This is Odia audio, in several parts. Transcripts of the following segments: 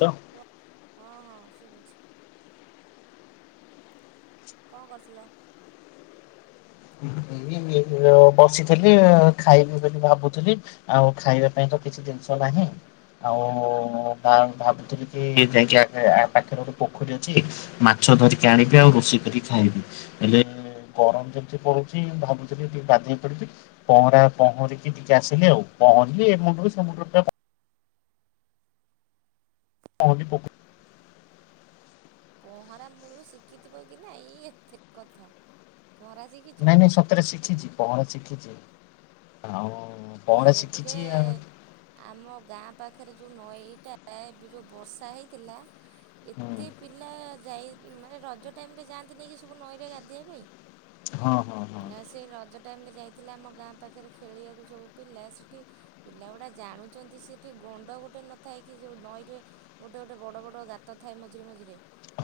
ତ [unintelligible] ହଁ ହଁ ଶୁଭୁଛି। କଣ କରୁଥିଲ? ବସିଥିଲି ଖାଇବି ବୋଲି ଭାବୁଥିଲି ଆଉ ଖାଇବା ପାଇଁ କିଛି ଜିନିଷ ନାହିଁ। ଆଉ ଭାବୁଥିଲି କି ଯାଇକି ପାଖରେ ଗୋଟେ ପୋଖରୀ ଅଛି ମାଛ ମାଛ ଧରିକି ଆଣିବି ଆଉ ରୋଷେଇ କରି ଖାଇବି। ହେଲେ ଗରମ ପଡୁଛି ଭାବୁଥିଲି ଟିକେ ଗାଧେଇ ପଡିବି ପହଁରା ପହଁରିକି ଟିକେ ଆସିଲି ଆଉ ପହଁରିଲି। [unintelligible] [unintelligible] ପହଁରା ମୂଳରୁ ଶିଖିଥିବ କି ନାଇ ଏତେ କଥା। ପହଁରା ଶିଖିଛ? ନାଇଁ ନାଇଁ ସତରେ ଶିଖିଛି ପହଁରା ଶିଖିଛି। ଆଉ ଆରେ ପହଁରା ଏବେ ଶିଖିଛି ଆଉ। ଆମ ଗାଁ ପା ପାଖରେ ଯେଉଁ ନଈଟା ଏବେ ଯେଉଁ ବର୍ଷା ହେଇଥିଲା ହୁଁ ଏତେ ପିଲା ଯାଇ ମାନେ ରଜ ଟାଇମରେ ଯାଆନ୍ତିନି କି ସବୁ ନଈରେ ଗାଧୋଇବା ପାଇଁ ହଁ ହଁ ହଁ ନା ସେ ରଜ ଟାଇମ ରେ ଯାଇଥିଲା ଆମ ଗାଁ ପାଖରେ ଖେଳିବାକୁ ଯୋଉ ପିଲା ସେଠି ପିଲା ଗୁଡ଼ା ଜାଣୁଛନ୍ତି ସେଠି ଗଣ୍ଡ ଗୋଟେ ନଥାଏ କି ଯୋଉ ନଈରେ ଗୋଟେ ଗୋଟେ ବଡ ବଡ ଗାତ ଥାଏ ମଝିରେ ମଝିରେ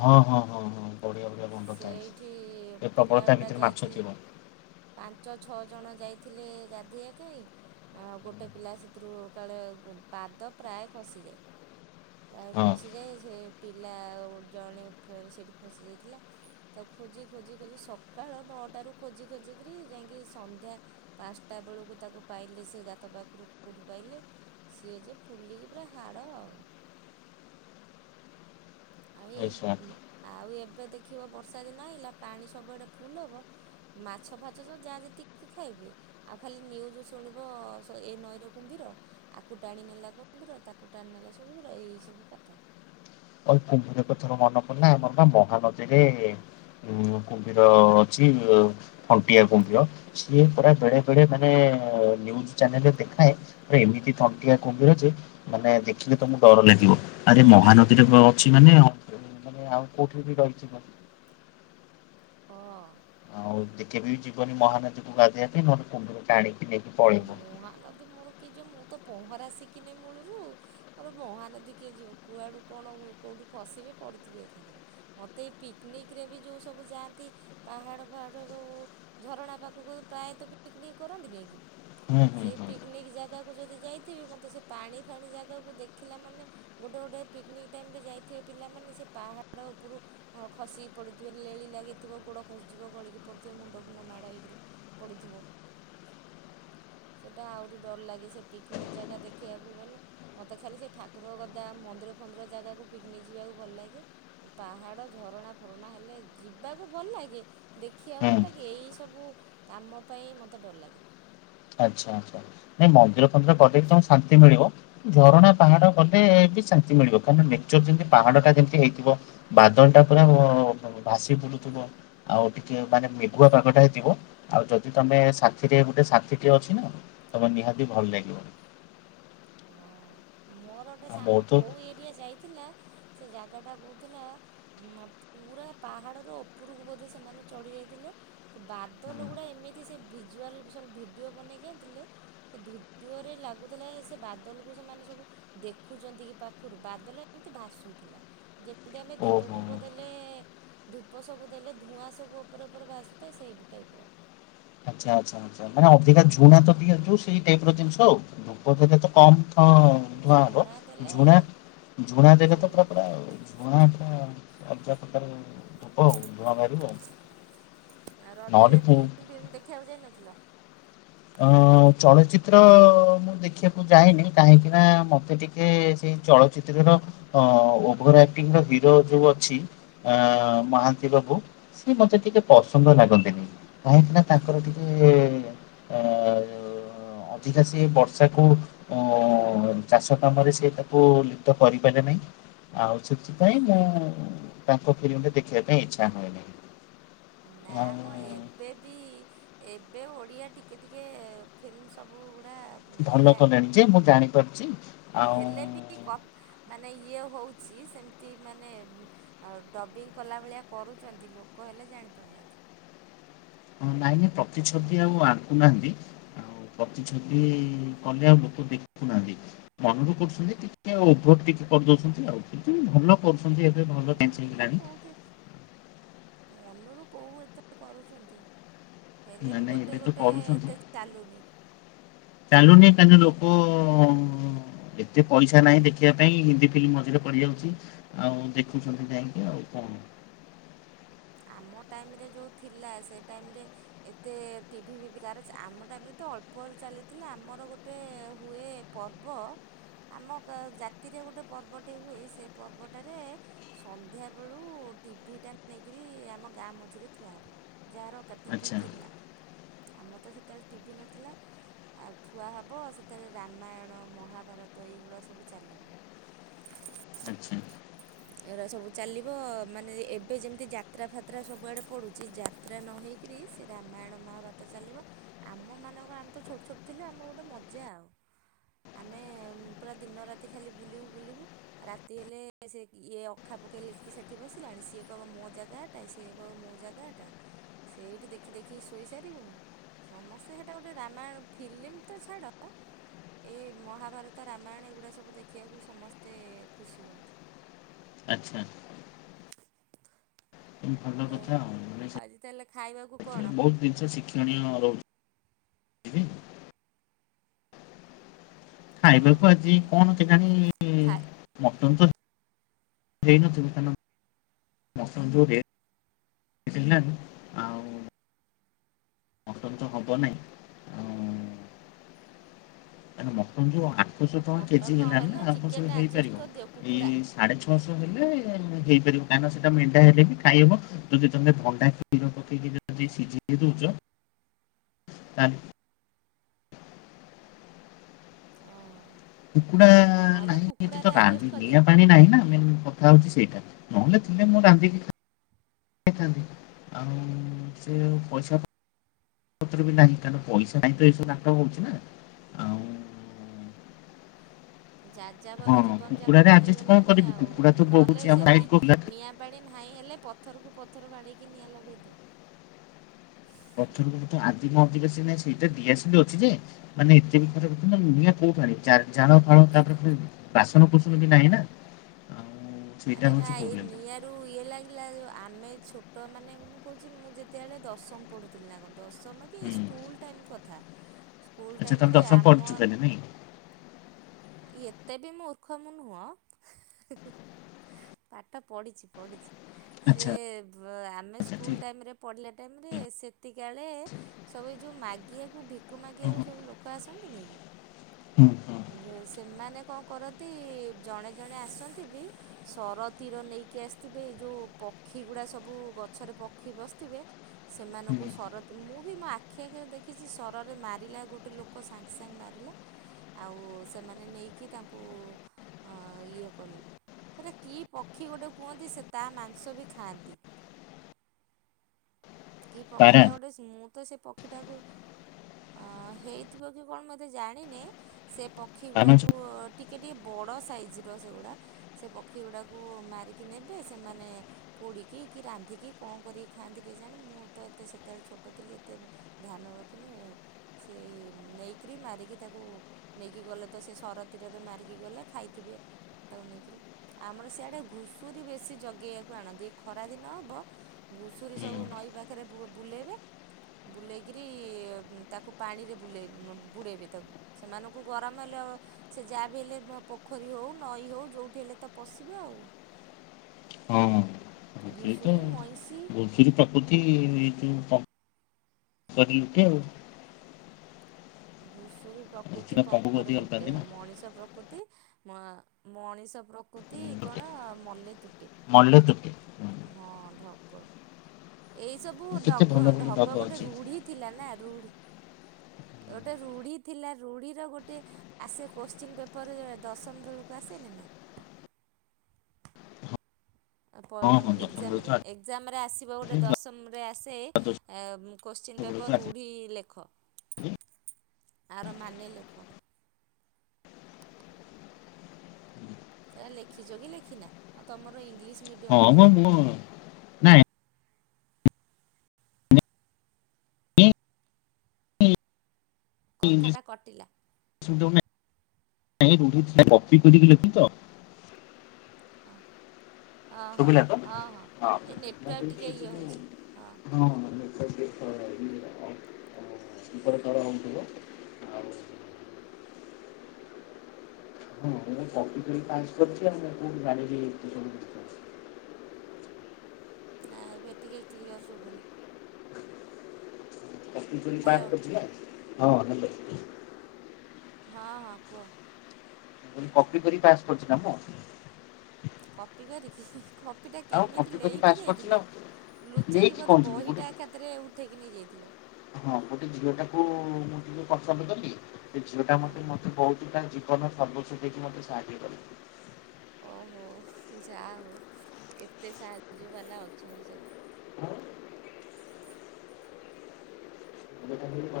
ହଁ ହଁ ହଁ ହଁ ବଢିଆ ବଢିଆ ଗନ୍ଧ ଥାଏ। ସେଇଠି ଏ ପ୍ରବଳତା ପିଲାଗୁଡ଼ା ଭିତରେ ମାଛ ଯାଇଥିଲେ ଥିବ ପାଞ୍ଚ ଛଅ ଜଣ ଯାଇ ଥିଲେ ଗାଧୋଇବା ପାଇଁ ଗୋଟେ ପିଲା ସେଥିରୁ କାଳେ ପାଦ ପ୍ରାୟ ଖସି [inaudible] ପ୍ରାୟ ହଁ ଖସିଯାଏ ସେ ପିଲା ଆଉ ଜଣେ ସେଠି ଖସି ଯାଇଥିଲା। ତା ଖୋଜି ଖୋଜି ଖୋଜି ସକାଳ ନଅଟା ରୁ ଖୋଜି ଖୋଜି କରିରି ଯାଇକି ସନ୍ଧ୍ୟା ପାଞ୍ଚଟା ବେଳକୁ ତାକୁ ପାଇଲେ ସେ ଗାତ ପାଖରୁ। [unintelligible] ପାଇଲେ। ସିଏ ଯେ ଫୁଲିକି ପୁରା ହାଡ଼ [inaudible] ଆଉ ନିଶ୍ଚୟ ଏଇ ଆଉ ଏ ଏବେ ଦେଖିବ ବର୍ଷା ଦିନ ଆଇଲା ପାଣି ସବୁଆଡ଼େ ଫୁଲ ହେବ ମାଛ ଫାଚ ଯାହା ଯେତିକି ଖାଇବେ ଆଉ ଖାଲି ନ୍ୟୁଜ୍ ଶୁଣିବ ଏ ନଈର କୁମ୍ଭୀର ଆକୁ ଟାଣିନେଲା କୁମ୍ଭୀର ତାକୁ ତାକୁ ଟାଣି ନେଲା ସେ କୁମ୍ଭୀର ଏଇ ସବୁ କଥା କୁମ୍ଭୀର କଥାରୁ ମନେ ପଡ଼ିଲା ଆମର ପରା ମହାନଦୀରେ ଉ କୁମ୍ଭୀର ଅଛି ଥଣ୍ଟିଆ କୁମ୍ଭୀର। ସିଏ ପରା ବେଳେ ବେଳେ ମାନେ ନ୍ୟୁଜ୍ ଚ୍ୟାନେଲ ରେ ଦେଖାଏ ଏମିତି ଥଣ୍ଟିଆ କୁମ୍ଭୀର ଯେ ତମେ ଦେଖିଲେ ତମକୁ ଡର ଲାଗିବ। ଆରେ ମହାନ ଅଛି ମାନେ ମାନେ ଆଉ କୋଉଠି ବି ରହିଯିବ। ହଁ। ଆଉ ଟିକେ ବି ଯିବନି ମହାନଦୀକୁ ଗାଧୋଇବା ପାଇଁ ନହେଲେ କୁମ୍ଭୀର ଟାଣି ମହାନଦୀ ମୋର କି ଯିବ ମୋ ମୁଁ ତ ପହଁରା ଶିଖିନି ମୂଳରୁ ମୋର ମହାନଦୀ କିଏ ଯିବ, କୁଆଡୁ କଣ କୋଉଠୁ ଖସିବି ପଡ଼ିଥିବି ଏକାଥରେ। ମୋତେ ଏଇ ପିକ୍ନିନିକ୍ ରେ ବି ଯୋଉ ସବୁ ଯାଆନ୍ତି ପାହାଡ଼ ଫାହାଡ଼ ଯୋଉ ଝରଣା ପାଖକୁ ପ୍ରାୟତଃ ପିକନିକ୍ କରନ୍ତିନି କି ହୁଁ ହୁଁ ସେ ହୁଁ ପିକ୍ନିକ୍ ଜାଗାକୁ ଯଦି ଯାଇ ଥିବି ମତେ ସେ ପାଣି ଫାଣି ଜାଗାକୁ ଦେଖିଲା ମାନେ ଗୋଟେ ଗୋଟେ ପିକ୍ନିକ୍ ଟାଇମ ରେ ଯାଇଥିବେ ପିଲାମାନେ ସେ ପାହାଡ ଉପରୁ ଖସିକି ପଡିଥିବେ ଲେଳି ଲାଗିଥିବ ଗୋଡ ଖସିଯିବ ଗଳିକି ପଡିଥିବ ମୁଣ୍ଡ ଫୁଣ୍ଡ ମାଡ଼ ହେଇକିରି ପଡ଼ିଥିବ। [inaudible] ସେଇଟା ଆହୁରି ଡର ଲାଗେ ସେ ପିକ୍ନିକ୍ ଜାଗା ଦେଖିବାକୁ ଗଲେ ମୋତେ ଖାଲି ସେ ଠାକୁର କଥା ମନ୍ଦିର ମନ୍ଦିର ଫନ୍ଦିର ଜାଗାକୁ ପିକ୍ନିକ ଯିବାକୁ ଭଲ ଲାଗେ। ପାହାଡ଼ ଝରଣା ଫରଣା ହେଲେ ଯିବାକୁ ଭଲ ଭଲ ଲାଗେ ଦେଖିବା ହୁଁ ଭଲ ଲାଗେ ଏଇ ସବୁ କାମ ପାଇଁ ମତେ ଡର ଲାଗେ। ଆଚ୍ଛା ଆଚ୍ଛା ନାଇଁ ମନ୍ଦିର ଫନ୍ଦିର ଗଲେ ବି ତମକୁ ଶାନ୍ତି ମିଳିବ। ଝରଣା ପାହାଡ ଗଲେ ଶାନ୍ତି ମିଳିବ କାର ନେଚର ଯେମିତି ପାହାଡ ଟା ଯେମିତି ହେଇଥିବ ବାଦଳ ଟା ପୁରା ଭାସି ଆଉ ଟିକେ ମାନେ ମେଘୁଆ ପାଗଟା ହେଇଥିବ, ଆଉ ଯଦି ତମେ ସାଥିରେ ଗୋଟେ ସା ଅଛି ନା ତମ ନିହାତି ଭଲ ଲାଗିବ। ହଁ ମୋର ଗୋଟେ ଆଉ ସାଙ୍ଗ ମୋର ତ କୋଉ ଏରିଆ ଯାଇଥିଲା ସେ ଜାଗା ଟା କହୁଥିଲା ଉ ପୁରା ପାହାଡ ର ଉପରକୁ ବୋଧେ ସେମାନେ ଚଢିଯ ବାଦୁଲା ଗୁଡା ଏମିତି ଭିଜୁଲ ସବୁ ଭିଡି ବନେଇକିଥିଲେ ଭିଡିଓରେ ଲାଗୁଥିଲା ସେ ବାଦଲ କୁ ସେମାନେ ସବୁ ଦେଖୁଛନ୍ତି କି ପାଖରୁ ବାଦଲ ଏମିତି ଭାସୁଥିଲା, ଯେମିତି ଆମେ ଧୂପ ଓହୋ। ଫୂପ ଦେଲେ ଧୂପ ସବୁ ଦେଲେ ଧୂଆଁ ସବୁ ଉପରେ ଉପରେ ଭାସୁଥାଏ, ସେଇ ଟାଇପ ର ଆଛା ଆଛା ଆଛା ମାନେ ଅଧିକା ଝୁଣା ତ ବି ସେଇ ଟାଇପ ର ଜିନିଷ ଆଉ [unintelligible] ଧଆଁ ଝୁଣା ଦେଲେ ଝୁଣା ଝୁଣା ଦେଖ ସେଇ ତ ପୁରା ପୁରା ଝୁଣାଟ ଅଧ୍ୟାପକ ଉ ଧୂଣ ବାହାରିବ ନଅଟି ପୁ ଖଉ ଯାଇ ନଥିଲ? ଅ ଚଳଚିତ୍ର ମୁଁ ଦେଖିବାକୁ ଯାଏନି କାହିଁକି ନା ମତେ ଟିକେ ସେଇ ଚଳଚିତ୍ରର ଅ ଓଘରା ହିରୋ ଯୋଉ ଅଛି, ମହାନ୍ତି ବାବୁ ସି ମତେ ଟିକେ ପସନ୍ଦ ଲାଗନ୍ତିନି କାହିଁକି ନା ତାଙ୍କର ଟିକେ ଅ ଅଧିକା ସେ ବର୍ଷାକୁ ଅ ଚାଷ କାମରେ ସେ ତାକୁ ଲିପ୍ତ କରିପାରେ ନାହିଁ ଆଉ ସେଥିପାଇଁ ନା ତାଙ୍କ ଫିଲ୍ମରେ ଦେଖିବା ପାଇଁ ଇଛା ହୁଏନହିଁ। ନାମ ଏବେ ବି ଏବେ ଓଡ଼ିଆ ଟିକେ ଟିକେ ଫିଲ୍ମ ସବୁ ଗୋଟେ ଭଲ କଲେଣି ଯେ ମୁଁ ଜାଣି ପାରୁଛି। ହେଲେ ବି କ ମାନେ ଇଏ ହଉଛି ସେମିତି ମାନେ ଡବିଙ୍ଗ କଲା ଭଳିଆ କରୁଛନ୍ତି, ଲୋକ ହେ ଲେ ଜାଣିପାରୁନାହାନ୍ତି। ହଁ ନାଇଁ ନାଇଁ ପ୍ରତି ଛବି ଆଉ ଆଣକୁୁନାହାନ୍ତି ପ୍ରତି ଛବି କଲେ ଆଉ ଲୋକ ଦେଖୁନାହାନ୍ତି ମନରୁ କରୁଛନ୍ତି ଟିକେଭ ଟିକେ କରିଦଉଛନ୍ତି ଆଉ ଭଲ କରୁଛନ୍ତି, ଏବେ ଭଲଞ୍ଚ ମନରୁ ହେଇଗଲାଣି। କୋଉଠି ମନରୁ କୋଉ ଏତେ କରୁଛନ୍ତି। ହେଲେ ନାଇଁ ବି ନାଇଁ ଏବେ ଗୋଟେ ତ ଗୋଟେ କରୁଛନ୍ତି, ଏତେ ଚାଲୁନି ଚାଲୁନି ତା ଲୋକ ଓ! ଏତେ ପଇସା ନାହିଁ ଦେଖିବା ପାଇଁ ହିନ୍ଦୀ ଫିଲ୍ମ, ମଝିରେ ପଡି ଯାଉଛି ଆଉ ଦେଖୁଛନ୍ତି ଯାଇକି ଆଉ କଣ? [inaudible] ଆମ ଟାଇମ ରେ ଯୋଉ ଥିଲା ସେ ଟାଇମରେ, ଏତେ ଟିଭି ଫିଭି ଗାଁରେ ଆମ ଟାଇମରେ ତ ଅଳ୍ପ ଚାଲିଥିଲା ଆମର ଗୋଟେ ହୁଏ ପର୍ବ ଆମ ଜାତିରେ ଗୋଟେ ପର୍ବଟେ ହୁଏ ସେ ପର୍ବଟାରେ ସନ୍ଧ୍ୟା ବେଳୁ ଟିଭି ଟା ନେଇ କିରି ଆମ ଗାଁ ମଝିରେ ଥୁଆ ହେବ ଯାହାର ଟିଭି ଆଚ୍ଛା ଥିଲା। ଆମର ତ ଯେତେବେଳେ ଟିଭି ନଥିଲା ଆଉ ଥୁଆ ହବ ସେଥିରେ ରାମାୟଣ, ମହାଭାରତ ଏଇଗୁଡ଼ା ସବୁ ଚାଲିବ। ଆଚ୍ଛା! ଏରା ସବୁ ଚାଲିବ ମାନେ ଏବେ ଯେମିତି ଯାତ୍ରା ଫାତ୍ରା ସବୁଆଡେ ପଡୁଛି ଯାତ୍ରା ନ ହେଇକି ରି କି ସେ ରାମାୟଣ, ମହାଭାରତ ଚାଲିବ ଆମ ମାନଙ୍କ ଆମେ ତ ଛୋଟ ଛୋଟ ଥିଲୁ ଆମର ଗୋଟେ ମଜା ଆଉ। ଆମେ ପୁରା ଦିନ ରାତି ଖାଲି ବୁଲିବୁ ବୁଲିବୁ ରାତି ହେଲେ ସେ ଇଏ ଅଖା ପକେଇଲେ କିି ସେଠି ବସିଲାଣି, ସିଏ କହିବ ମୋ ଜାଗାଟା, ସିଏ କହିବ ମୋ ଜାଗାଟା ସେଇଠି ଦେଖି ଦେଖି ଶୋଇ ସାରିବୁଣୁ ସମସ୍ତେ ସେଇଟା ଗୋଟେ ରାମାୟଣ ଫିଲ୍ମ ତ ଛାଡ ଏଇ ମହାଭାରତ, ରାମାୟଣ ଏଗୁଡ଼ା ସବୁ ଦେଖିବାକୁ ସମସ୍ତେ ଖୁସି ହୁଅନ୍ତି। ଆଚ୍ଛା! ଭଲ ଓ କଥା ଆଉ। ଆଜି ତାହେଲେ ଖାଇବାକୁ କଣ? ବହୁତ ଜିନିଷ ଶିକ୍ଷଣୀୟ ରହୁଛି। ଖାଇବାକୁ ଆଜି କଣ ହଁ କେଜାଣି ଖାଇ ମଟନ୍ ତ ହେଇ ନଥିବ ତା ନ ମଟନ ଯାଉ ରେଟ୍ ରେଟ୍ ହେଲାଣି। ମଟନ୍ ତ ହବ ନାଇଁ ଆଉ ମଟନ୍ ଯୋଉ ଛଶହ ଟଙ୍କା କେଜି ମଟନ୍ ହେଲାନି ନହେଲେ ନା ଆଉ କଣ ସେ ଚିକେନ୍ ଆଡ଼ଜଷ୍ଟ ହେଇପାରିବ? କରିଦିଅ କୁକୁଡ଼ା ଏଇ ସାଢ଼େ ଛଅଶହ ହେଲେ ହେଇପାରିବ କାହିଁକିନା ସେଇଟା ମେଣ୍ଢା ହେଲେ ବି ଖାଇହେବ, ଯଦି ତୁମେ ଭଣ୍ଡା କ୍ଷୀର ପକେଇକି ଯଦି ସିଝେଇ ଦଉଛ ଆ ହଁ। କୁକୁଡା ନହେଲେ ନାହିଁ ଏଠି ତ କୁକୁଡ଼ାରେ ଆଡ଼ଜଷ୍ଟ ରାନ୍ଧି କରିଦିଅ ନିଆଁ ପାଣି ନାହିଁ ନା ମେନ୍ କଥା ହଉଛି ସେଇଟା। ନହେଲେ ତୁମେ ମୁଁ ରାନ୍ଧିକି ଖା ଥାନ୍ତି ଆଉ ସେ ପଇସା ପ ପତର ବି ନାହିଁ କାରଣ ପଇସା ନାହିଁ ତ ଏସବୁ ନାଟ ହଉଛି ନା ଆଉ ହଁ ଯାଯାବର ଜୀବନ କୁକୁଡ଼ାରେ ଯାପନ ଆଡଜଷ୍ଟ କଣ ହେଇଗଲାଣି କରିବି ଆଉ କୁକୁଡ଼ା ତ ବହୁଛି ନହେଲେ ଆମ ସାଇଟ୍ ସେମତି କୁକୁଡ଼ା ନିଆଁ ପାଣି ନାହିଁ। ହେଲେ ପଥରକୁ ପଥର ବାଡ଼େଇକି ନିଆଁ ଲଗେଇଦିଅ। ପଥରକୁ ପଥର ଆଦିମ ଅଧିବାସୀ ମାନେ ସେଇଟା ଦଆସିଲି ଅଛି ଯେ ମାନେ ଏତେ ବି ନିଆଁ କଉ ପାଣି ଚାଳ ଫାଳ ତା ପରେ ବାସନ କୁସନ ବି ନାହିଁ ନା ଆଉ ସେଇଟା ଆରେ ହଉଛି ନାଇ ଏଇ ପ୍ରୋବ୍ଲେମ ନିଆଁରୁ ଇଏ ଲାଗି ଆମେ ଛୋ ତ ମାନେ ମୁଁ କହୁଛି ମୁଁ ଯେତେବେଳେ ଦଶମ ପଢ଼ୁଥିଲି ନା କଣ ଦଶମ କି ହୁଁ ସ୍କୁଲ ଟାଇମ୍ କଥା। ସ୍କୁଲ ଆଚ୍ଛା, ତମେ ଟାଇମରେ ଦଶମ ପଢିଛ ଆମ ତାହାଲେ ନାଇଁ? ଏତେ ବି ମୂର୍ଖ ମୁଁ ନୁହଁ, ହିଁ ପାଠ ପଢ଼ିଛି ପଢ଼ିଛି। ସେ ଆଚ୍ଛା ଆମେ ଆଚ୍ଛା ଠିକ ସ୍କୁଲ ଟାଇମରେ ପଢିଲେ ଟାଇମରେ ସେତିକି ବେଳେ ସବୁ ଯୋଉ ମାଗିବାକୁ ଭିକ ହଁ ମାଗିବାକୁ ହଁ ସବୁ ଲୋକ ଆସ ହୁଁ ହଁ ସେମାନେ କଣ କରନ୍ତି ଜଣେ ଜଣେ ଆସନ୍ତି। ସର ତୀର ନେଇକି ଆସିଥିବେ ଏ ଯୋଉ ପକ୍ଷୀ ଗୁଡା ସବୁ ଗଛରେ ପକ୍ଷୀ ବସିଥିବେ। ସେମାନଙ୍କୁ ହୁଁ ସର ମୁଁ ବି ମୋ ଆଖି ଆଖିରେ ଦେଖିଛି ସରରେ ମାରିଲା ଗୋଟେ ଲୋକ ସାଙ୍ଗେ ସାଙ୍ଗେ ମାର ହେଲା ଆଉ ସେମାନେ ନେଇକି ତାଙ୍କୁ ଅ ଇଏ ସେଇଟା କି ପକ୍ଷୀ ଗୋଟେ କୁହନ୍ତି ସେ ତା ମାଂସ ବି ଖାଆନ୍ତି। [inaudible] କି ପକ୍ଷୀ ପାରା ଟା ଗୋଟେ ସ୍ମୁଥ ତ ସେ ପକ୍ଷୀଟାକୁ ହଁ ହେଇଥିବ କି କଣ ଏତେ ଜାଣିନି। ସେ ପକ୍ଷୀ ପାରା ମାଛ ଗୁଡାକୁ ଟି ଟିକେ ଟିକେ ବଡ଼ ସାଇଜ ସେଗୁଡ଼ା ସେ ପକ୍ଷୀ ଗୁଡ଼ାକୁ ମାରିକି ନେବେ ସେମାନେ ପୋ ପୋଡ଼ିକି କି ରାନ୍ଧିକି କଣ କରିକି ଖାଆନ୍ତି କେଜାନି? ଜାଣି ମୁଁ ତ ଏତେ ସେତେବେଳେ ଛୋଟ ଥିଲି ଏତେ ଧ୍ୟାନ ରଖିନି ସେଇ ନେଇକରି ମାରିକି ତାକୁ ନେଇକି ଗଲେ ତ ସେ ସରତୀରରେ ମାରିକି ଗଲେ ଖାଇଥିବେ। ତାକୁ ନେଇକରି ଆମର ସିଆଡେ ଘୁଷୁରୀ ବେଶୀ ଯ ଗେଇବାକୁ ଆଣନ୍ତି, ଖରା ଦିନ ହବ ଘୁଷୁରୀ ହୁଁ ଯୋଉ ନଈ ପାଖରେ ବୁଲେଇବେ। ବୁଲେଇକରି ତାକୁ ପାଣିରେ ବୁଲେଇ ବୁଡ଼ାଇବେ ତାକୁ ସେମାନଙ୍କୁ ଗରମ ହେଲେ ହଁ ସେ ଯାହା ବି ହେଲେ ପୋଖରୀ ହଉ ନଈ ହଉ ଯୋଉଠି ହେଲେ ତ ପଶିବେ ଆଉ। ହଁ ସେହି ତ ଘୁଷୁରୀ ମଇଁଷି ଘୁଷୁରୀ ପ୍ରକୃତି ଏଇ ଯୋଉ କରିଛନ୍ତି ଆଉ। ଘୁଷୁରୀ ପ୍ରକୃତି ଏଥିର ପାଗକୁ ପଙ୍କରେ ଅଧିକ ଲୁଟେ ଅଲଗା ହଁ ନା ମଣିଷ ପ୍ରକୃତି ତି ମଣିଷ ପ୍ରକୃତି କଣ ମଲେ ତୁଟେ। ମଲେ ତୁଟେ। ହଁ ଢ଼ଗ। ଏଇ ସବୁ କେତେ ଡଗ ଭଲ ଭଲ ଢଗ ବାଗ ଗୋଟେ ଅଛି ରୁଢି ଥିଲା ନା ରୁଢି। ଗୋଟେ ରୁଢି ଥିଲା ରୁଢିର ଗୋଟେ ଆସେ କୋସଚିନ୍ ପେପର ଦଶମ ବେଳକୁ ଆସେନି। ନା [inaudible] ଆ ପ ହଁ ହଁ ଦଶମ ଏକଜାମରେ ବେଳକୁ ଏକଜାମରେ ଆସିବ ଗୋଟେ ଆସିଛି ଦଶମରେ ଆସେ ଦ୍ୱାଦଶ କୋସଚିନ୍। ପେପର୍ ବେଳକୁ ରୂଢ଼ି ଲେଖ ଲେଖ ଆସିଛି ଆର ମାନେ ଲେଖ। ସେଇରା ଲେଖିଛ କି ଲେଖିନା ଆଉ ତମର ଇଂଲିଶ। ମିଡ଼ିୟମ୍ ହଁ ବୋଧେ ମ ଥିବ ମୁଁ। ନାଇଁ ନାଇଁ, କଥାଟା କଟିଲା। ନାହିଁ ରୂଡ଼ି ଥିବ କପି କରି ଲେଖିଚି ତ। ଅ। ଶୁଭିଲା ତ ହଁ ଏ ମୁଁ ନେଟୱାର୍କ କହିଲି ଟିକେ ଏ ଇଏ ହେଉଛି ହଁ ଯୋଉ ମୁଁ ହଁ। [inaudible] ଉପର ତଳ ହଉଥିବ ଆଉ। ହଁ ମୁଁ କପିକରି ପାସ କରିଛି ଆଉ ମୁଁ କୋଉଠୁ ଜାଣିନି ଏତେ କଥା। ନା ଏବେ ଟିକେ କ୍ଲିଅର ଶୁଭୁନି। କପି କରି ହ୍ୟାଲୋ ପାସ କରିଛି ନା ହଁ ହାଲୋ। ହଁ ହଁ କୁହ। କପି କରି ପାସ କରିଛି ନା ମୁଁ। କପି କରି କିି ହିଁ ହିଁ କ ଆଉ କପି ପାସ୍ କରିଚି ନା ଆଉ। ଲୁଚେଇକି ବୋଧେ ବହିଟା ଏକାଥରେ ଉଠେଇକି ନେଇ ଯାଇଥିଲ। ଟୁ ମୁଁ ଟିକେ ପସନ୍ଦ କଲି ସେ ଝିଅ ଟା ହଁ ମତେ ମତେ ବହୁତ। ତା ଜୀବନ ସର୍ବୋଚ୍ଚ ଦେଇକି ମତେ ସାହାଯ୍ୟ କଲା। ଓ ହୋ ଯା ହଉ ଏତେ ସାହାଯ୍ୟ ବାଲା ଅଛନ୍ତି ସବୁ।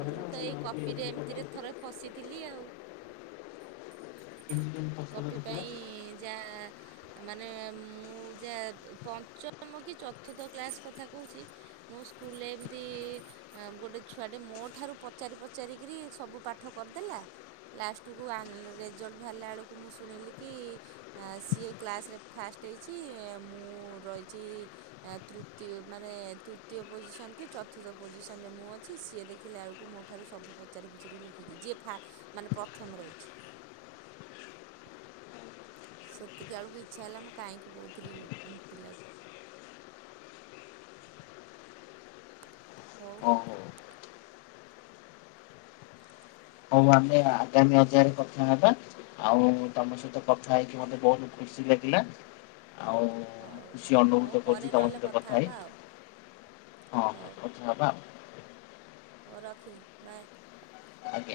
ମୁଁ ତ ଏଇ କପିରେ ଏମିତିରେ ଥରେ ଫସିଥିଲି ଆଉ। କପି ପାଇଁ ଯା। ମାନେ ମୁଁ ଯା ପଞ୍ଚମ କି ଚତୁର୍ଥ କ୍ଲାସ କଥା କହୁଛି ମୁଁ ସ୍କୁ ସ୍କୁଲ ରେ ଏମିତି ଗୋଟେ ଛୁଆଟେ ମୋ ଠାରୁ ପଚାରି ପଚାରି କିରି ସବୁ ପାଠ କରିଦେଲା। ଲାଷ୍ଟ କୁ ଆନ ରେଜଲ୍ଟ ଭାରିଲା ବେଳକୁ। ମୁଁ ଶୁଣିଲି କି ଆଁ ସିଏ କ୍ଲାସ୍ ରେ ଫାଷ୍ଟ ହେଇଛି ମୁଁ ରହିଛି। ତୃତୀୟ ମାନେ ତୃତୀୟ ପୋଜିସନ ଚତୁର୍ଥ ପୋଜିସନରେ ମୁଁ ଅଛି ସିଏ ଦେଖିଲା ବେଳକୁ। ମୋ ଠାରୁ ସବୁ ପଚାରି ପୁଚୁରି ଲେଖିଚି ଯିଏ ଫା ମାନେ ପ୍ରଥମ ରେ ଅଛି। ସେତିକି ଆଳକୁ ଇଚ୍ଛା ହେଲା ମୁଁ କାହିଁକି କହୁଥିଲି ଲୋକଙ୍କୁ ପିଲାକୁ। ହଉ ଓ ହୋ। ହଉ ଆମେ ଆଗାମୀ ଅଧ୍ୟୟ ରେ କଥା ହେବା ଆଉ ତମ ସହିତ କଥା ହେଇକି ମତେ ବହୁତ ଖୁସ ଖୁସି ଲାଗିଲା ଆଉ ମୁଁ ହଉ ହଉ ଖୁସି ହଉ ଅନୁଭୂତ ପରେ କରୁଛିୁ ତୁମ ନହେଲେ ସହିତ କଥା ହେଇ। ହେବା ଆଉ ହଉ ହଁ କଥା ହେବା ଆଉ। ହଉ ରଖିଲି ବାଏ। ଆଉ ଆଜ୍ଞା।